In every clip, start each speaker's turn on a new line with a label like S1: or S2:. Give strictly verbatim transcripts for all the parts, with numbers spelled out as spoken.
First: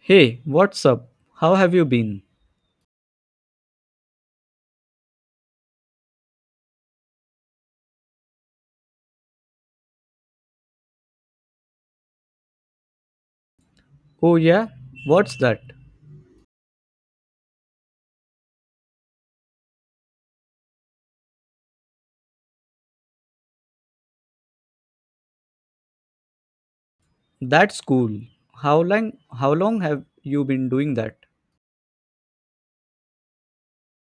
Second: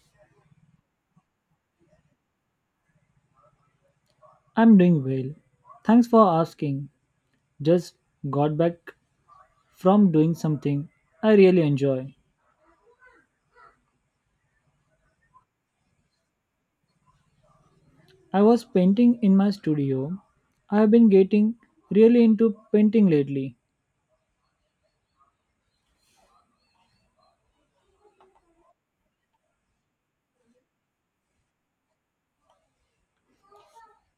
S1: Hey, what's up? How have you been?
S2: I'm doing well. Thanks for asking. Just got back from doing something I really enjoy.
S1: Oh yeah, what's that?
S2: I was painting in my studio. I've been getting really into painting lately,
S1: That's cool. How long how long have you been doing that?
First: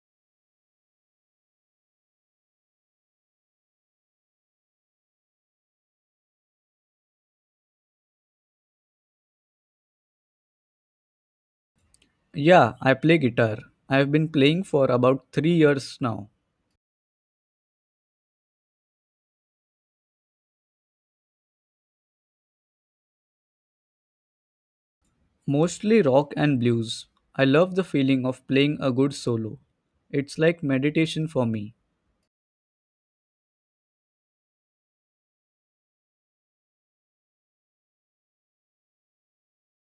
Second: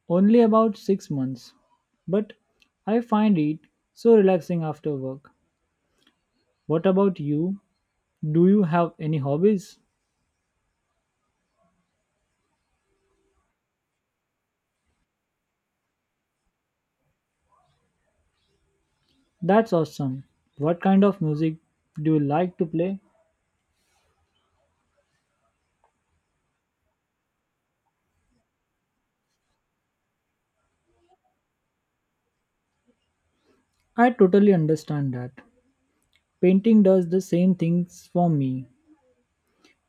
S2: only about six months. But I find it so relaxing after work. What about you? Do you have any hobbies?
S1: Yeah, I play guitar. I've been playing for about three years now.
S2: That's awesome. What kind of music do you like to play?
S1: Mostly rock and blues. I love the feeling of playing a good solo. It's like meditation for me.
S2: I totally understand that. Painting does the same things for me.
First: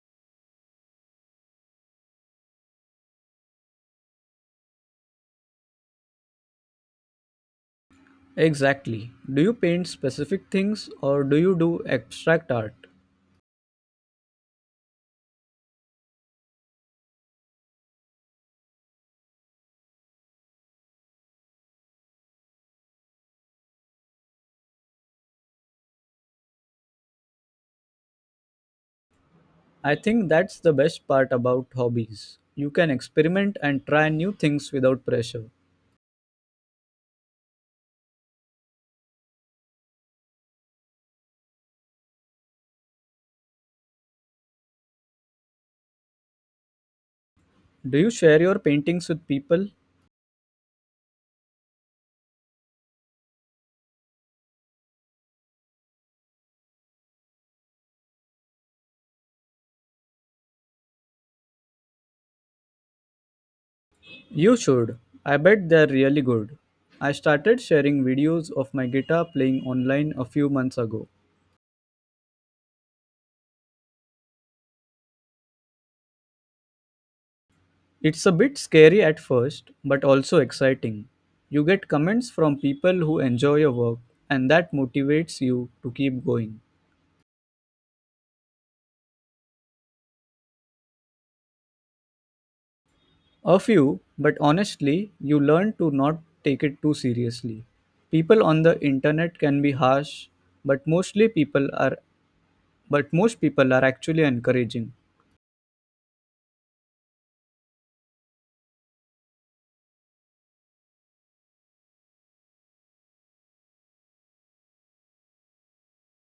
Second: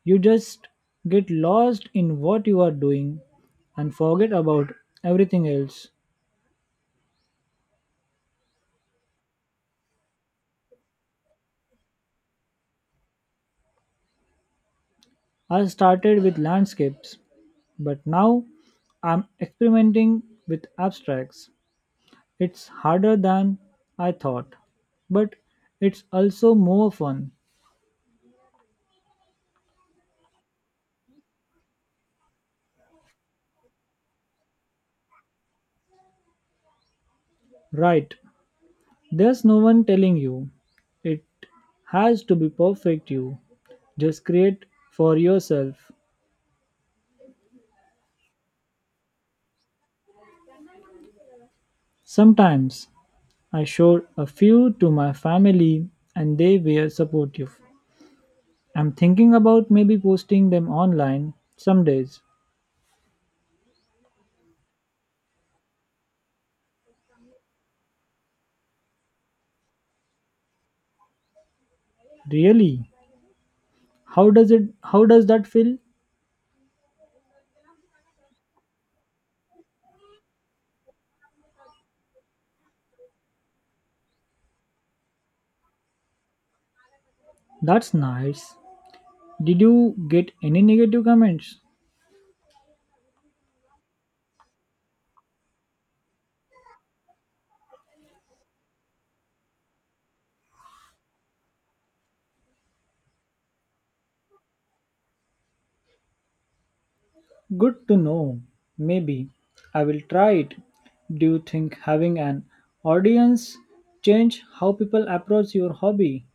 S2: You just get lost in what you are doing and forget about everything else.
S1: Exactly. Do you paint specific things or do you do abstract art?
S2: I started with landscapes, but now I'm experimenting with abstracts. It's harder than I thought, but it's also more fun.
S1: I think that's the best part about hobbies. You can experiment and try new things without pressure.
S2: Right, there's no one telling you. It has to be perfect, you just create for yourself.
S1: Do you share your paintings with people?
S2: Sometimes I showed a few to my family and they were supportive. I'm thinking about maybe posting them online some days.
S1: You should. I bet they're really good. I started sharing videos of my guitar playing online a few months ago.
S2: Really? How does it how does that feel?
S1: It's a bit scary at first, but also exciting. You get comments from people who enjoy your work, and that motivates you to keep going.
S2: That's nice. Did you get any negative comments?
S1: A few, but honestly, you learn to not take it too seriously. People on the internet can be harsh, but mostly people are but most people are actually encouraging.
S2: Good to know. Maybe I will try it. Do you think having an audience change how people approach your hobby?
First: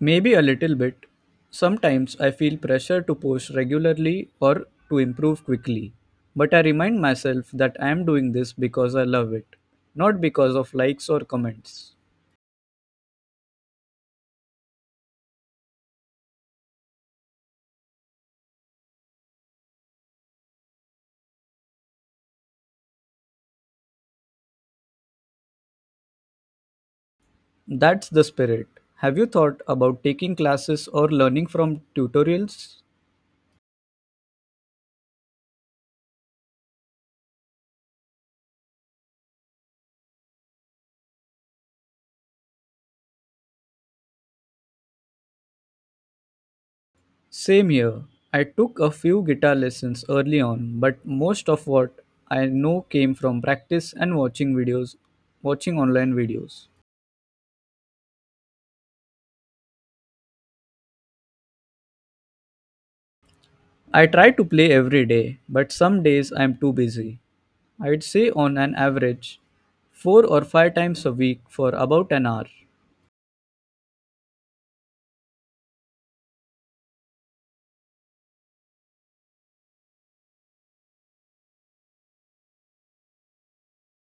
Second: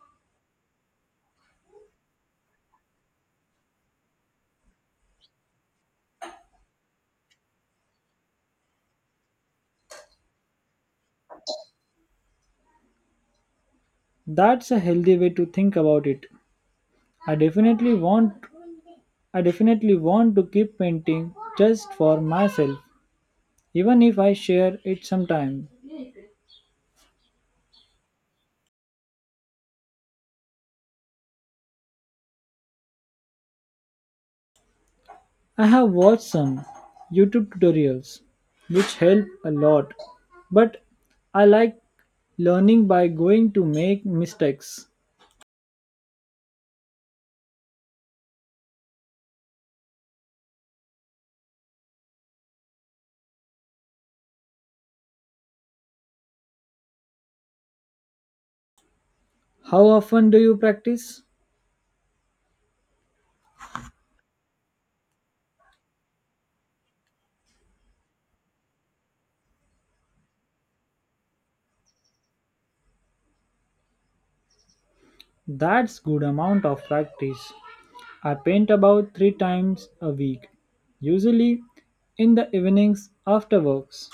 S1: Maybe a little bit. Sometimes I feel pressure to post regularly or to improve quickly. But I remind myself that I am doing this because I love it, not because of likes or comments.
S2: That's a healthy way to think about it. I definitely want I definitely want to keep painting just for myself, even if I share it sometime.
S1: That's the spirit. Have you thought about taking classes or learning from tutorials?
S2: I have watched some YouTube tutorials which help a lot, but I like learning by going to make mistakes.
S1: Same here. I took a few guitar lessons early on, but most of what I know came from practice and watching videos, watching online videos.
S2: How often do you practice?
S1: I try to play every day, but some days I'm too busy. I'd say on an average, four or five times a week for about an hour.
S2: That's good amount of practice. I paint about three times a week, usually in the evenings after works.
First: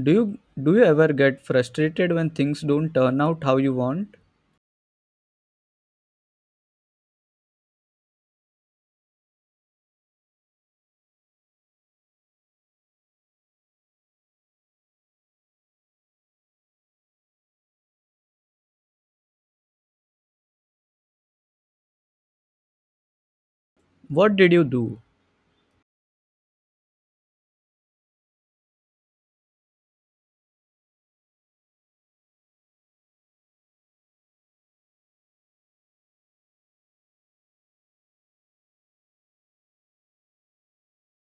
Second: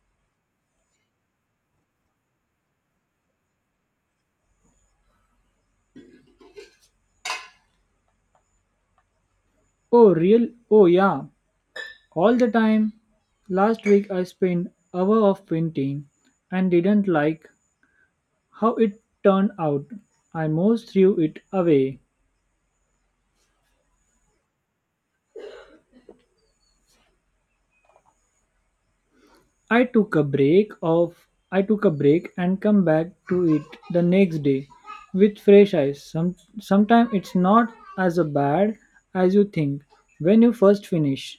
S1: Do you do you ever get frustrated when things don't turn out how you want?
S2: Oh real oh yeah, all the time. Last week I spent hour of painting and didn't like how it turned out. I most threw it away.
S1: What did you do?
S2: I took a break of I took a break and come back to it the next day with fresh eyes. Some sometimes it's not as bad as you think when you first finish.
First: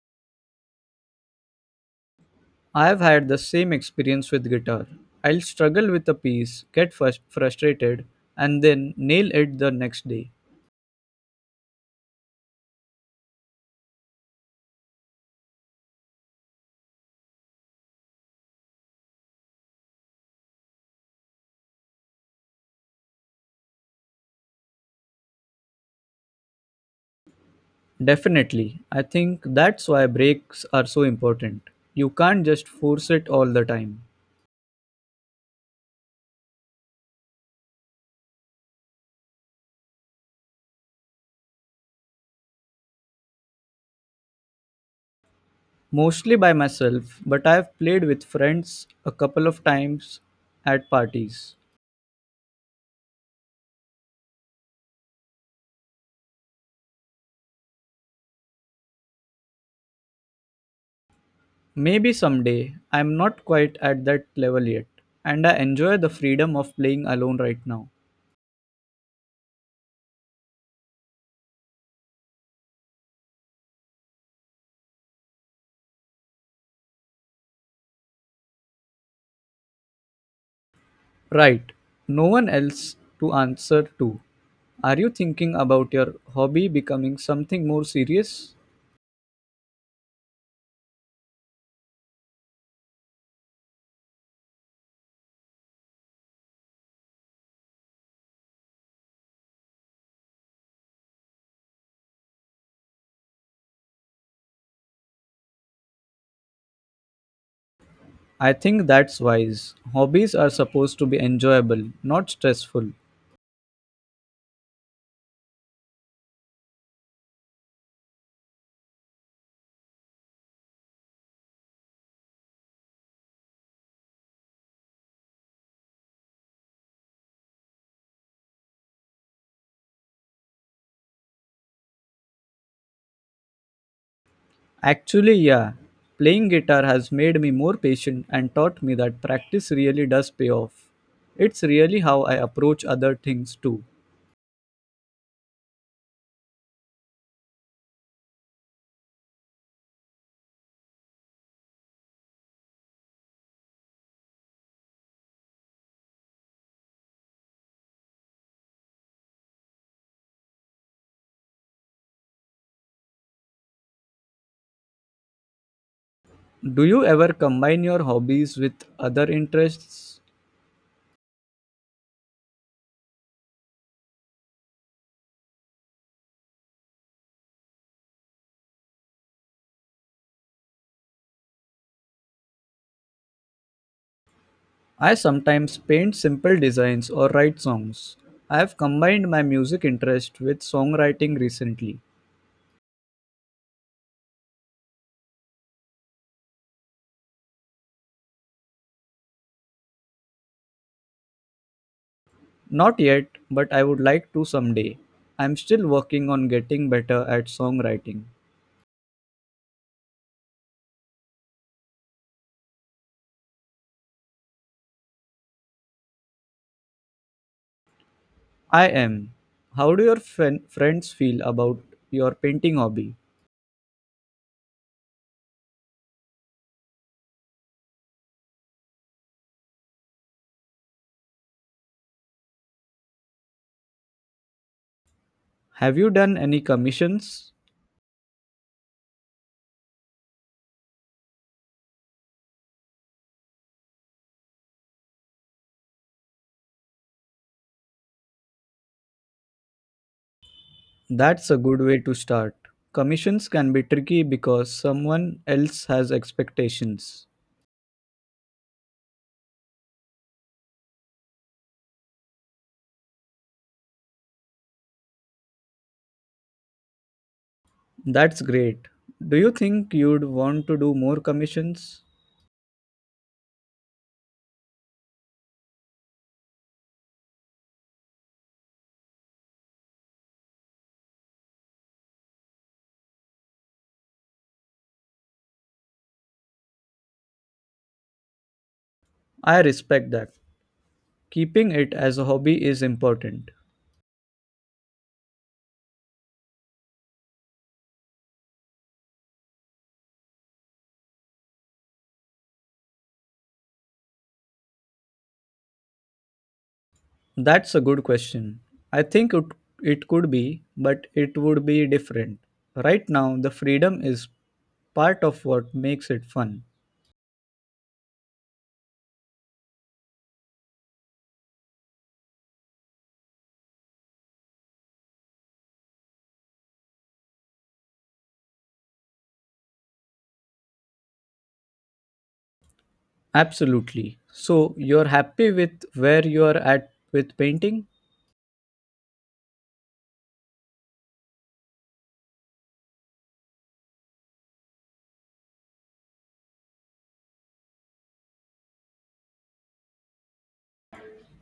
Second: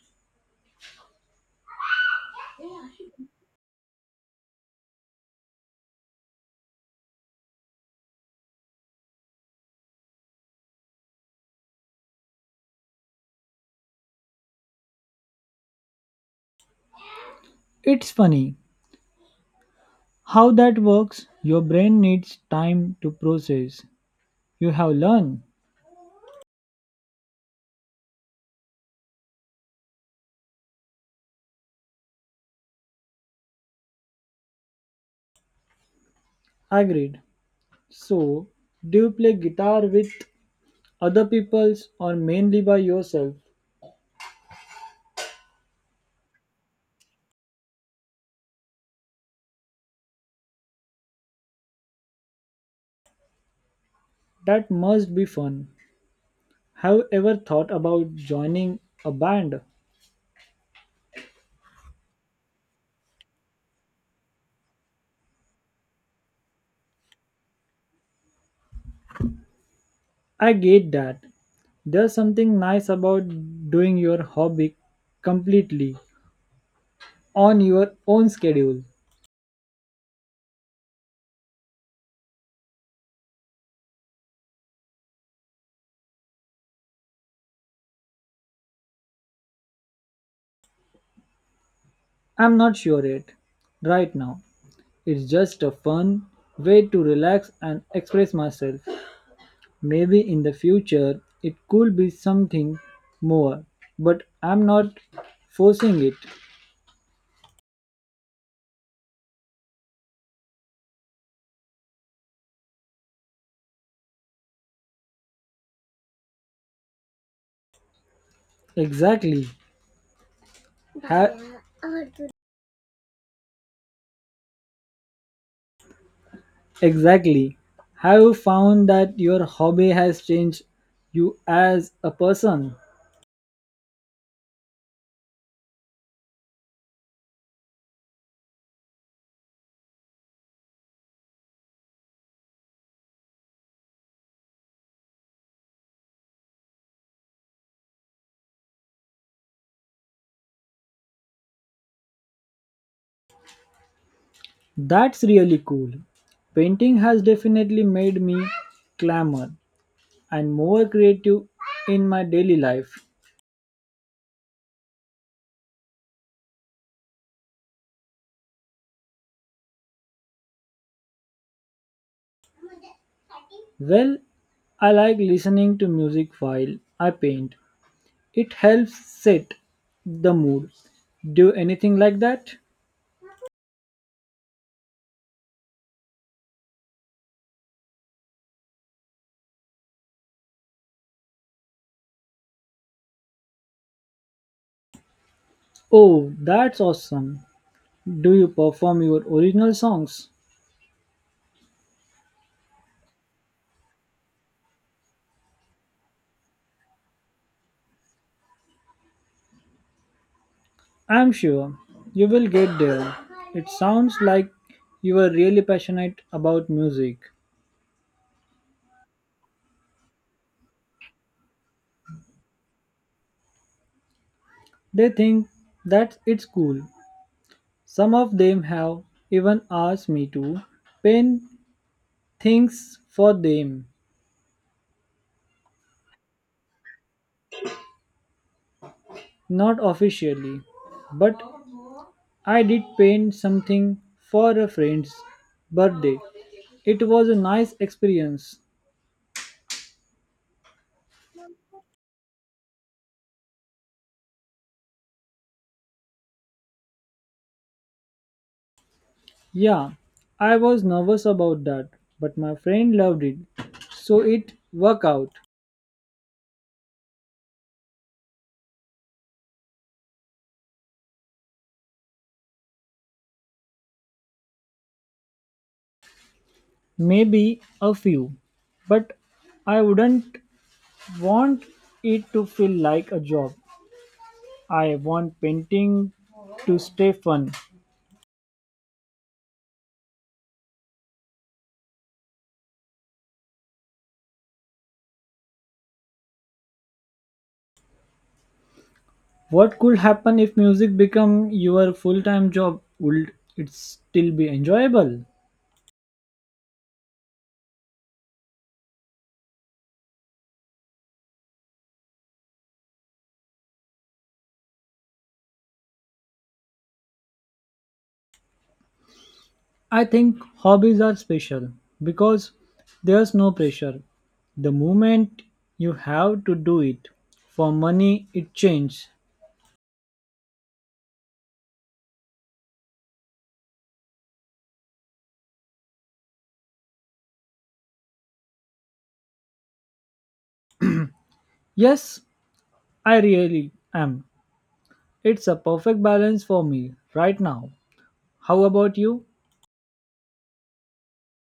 S1: I have had the same experience with guitar. I'll struggle with a piece, get frus- frustrated, and then nail it the next day.
S2: It's funny how that works. Your brain needs time to process. You have learned.
S1: Definitely. I think that's why breaks are so important. You can't just force it all the time.
S2: Agreed. So, do you play guitar with other peoples or mainly by yourself?
S1: Mostly by myself, but I've played with friends a couple of times at parties.
S2: That must be fun. Have you ever thought about joining a band?
S1: Maybe someday, I'm not quite at that level yet, and I enjoy the freedom of playing alone right now.
S2: I get that. There's something nice about doing your hobby completely on your own schedule.
S1: Right, no one else to answer to. Are you thinking about your hobby becoming something more serious?
S2: I'm not sure yet. Right now, it's just a fun way to relax and express myself. Maybe in the future it could be something more, but I'm not forcing it.
S1: I think that's wise. Hobbies are supposed to be enjoyable, not stressful.
S2: Exactly. Ha- exactly. Have you found that your hobby has changed you as a person?
S1: Actually, yeah, playing guitar has made me more patient and taught me that practice really does pay off. It's really how I approach other things too.
S2: That's really cool. Painting has definitely made me calmer and more creative in my daily life.
S1: Do you ever combine your hobbies with other interests?
S2: Well, I like listening to music while I paint. It helps set the mood. Do anything like that?
S1: I sometimes paint simple designs or write songs. I have combined my music interest with songwriting recently.
S2: Oh, that's awesome. Do you perform your original songs?
S1: Not yet, but I would like to someday. I'm still working on getting better at songwriting.
S2: I'm sure you will get there. It sounds like you are really passionate about music.
S1: I am. How do your fen- friends feel about your painting hobby?
S2: They think that it's cool. Some of them have even asked me to paint things for them,
S1: Have you done any commissions?
S2: not officially, but I did paint something for a friend's birthday. It was a nice experience.
S1: That's a good way to start. Commissions can be tricky because someone else has expectations.
S2: Yeah, I was nervous about that, but my friend loved it, so it worked out.
S1: That's great. Do you think you'd want to do more commissions?
S2: Maybe a few, but I wouldn't want it to feel like a job. I want painting to stay fun.
S1: I respect that. Keeping it as a hobby is important.
S2: What could happen if music become your full-time job? Would it still be enjoyable?
S1: That's a good question. I think it, it could be, but it would be different. Right now, the freedom is part of what makes it fun.
S2: I think hobbies are special because there's no pressure. The moment you have to do it for money, it changes.
S1: Absolutely. So, you're happy with where you're at with painting?
S2: Yes, I really am. It's a perfect balance for me right now. How about you?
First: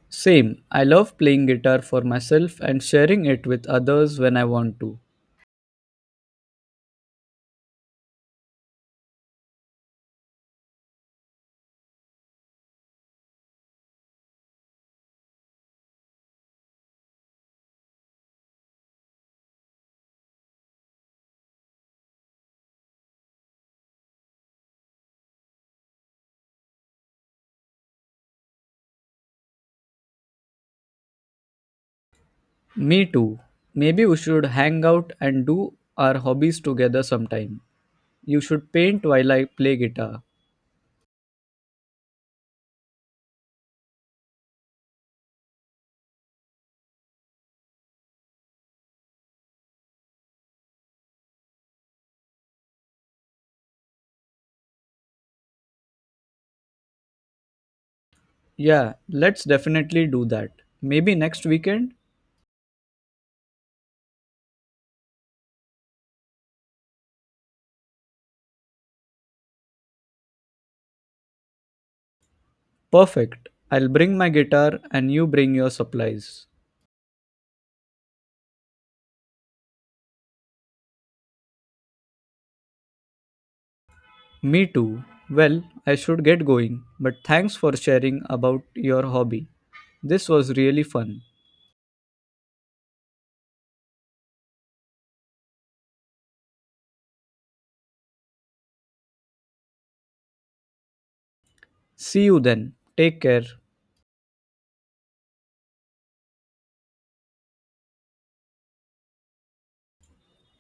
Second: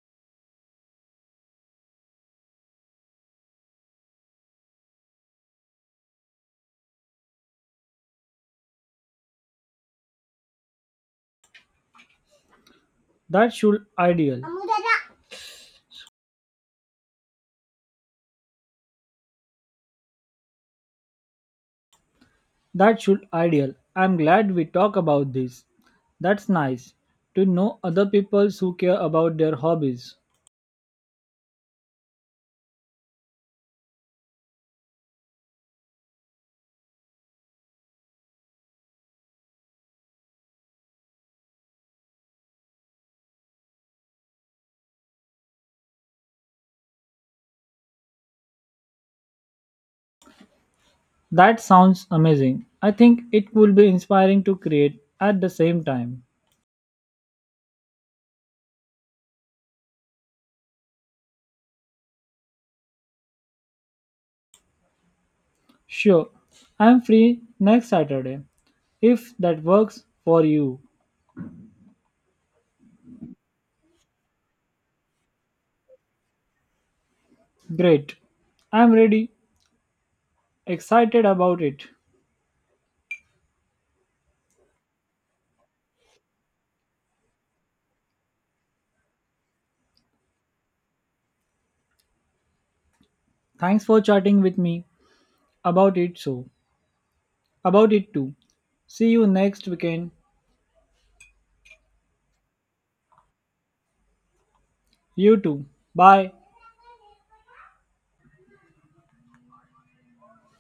S1: Same. I love playing guitar for myself and sharing it with others when I want to.
S2: That should ideal. That should ideal. I'm glad we talk about this. That's nice to know other people who care about their hobbies.
S1: Me too. Maybe we should hang out and do our hobbies together sometime. You should paint while I play guitar.
S2: That sounds amazing. I think it will be inspiring to create at the same time.
S1: Yeah, let's definitely do that. Maybe next weekend?
S2: Sure, I'm free next Saturday. If that works for you,
S1: Perfect. I'll bring my guitar and you bring your supplies.
S2: great. I'm ready, excited about it.
S1: Me too. Well, I should get going, but thanks for sharing about your hobby. This was really fun.
S2: Thanks for chatting with me about it so, about it too. See you next weekend.
S1: See you then. Take care.
S2: You too. Bye.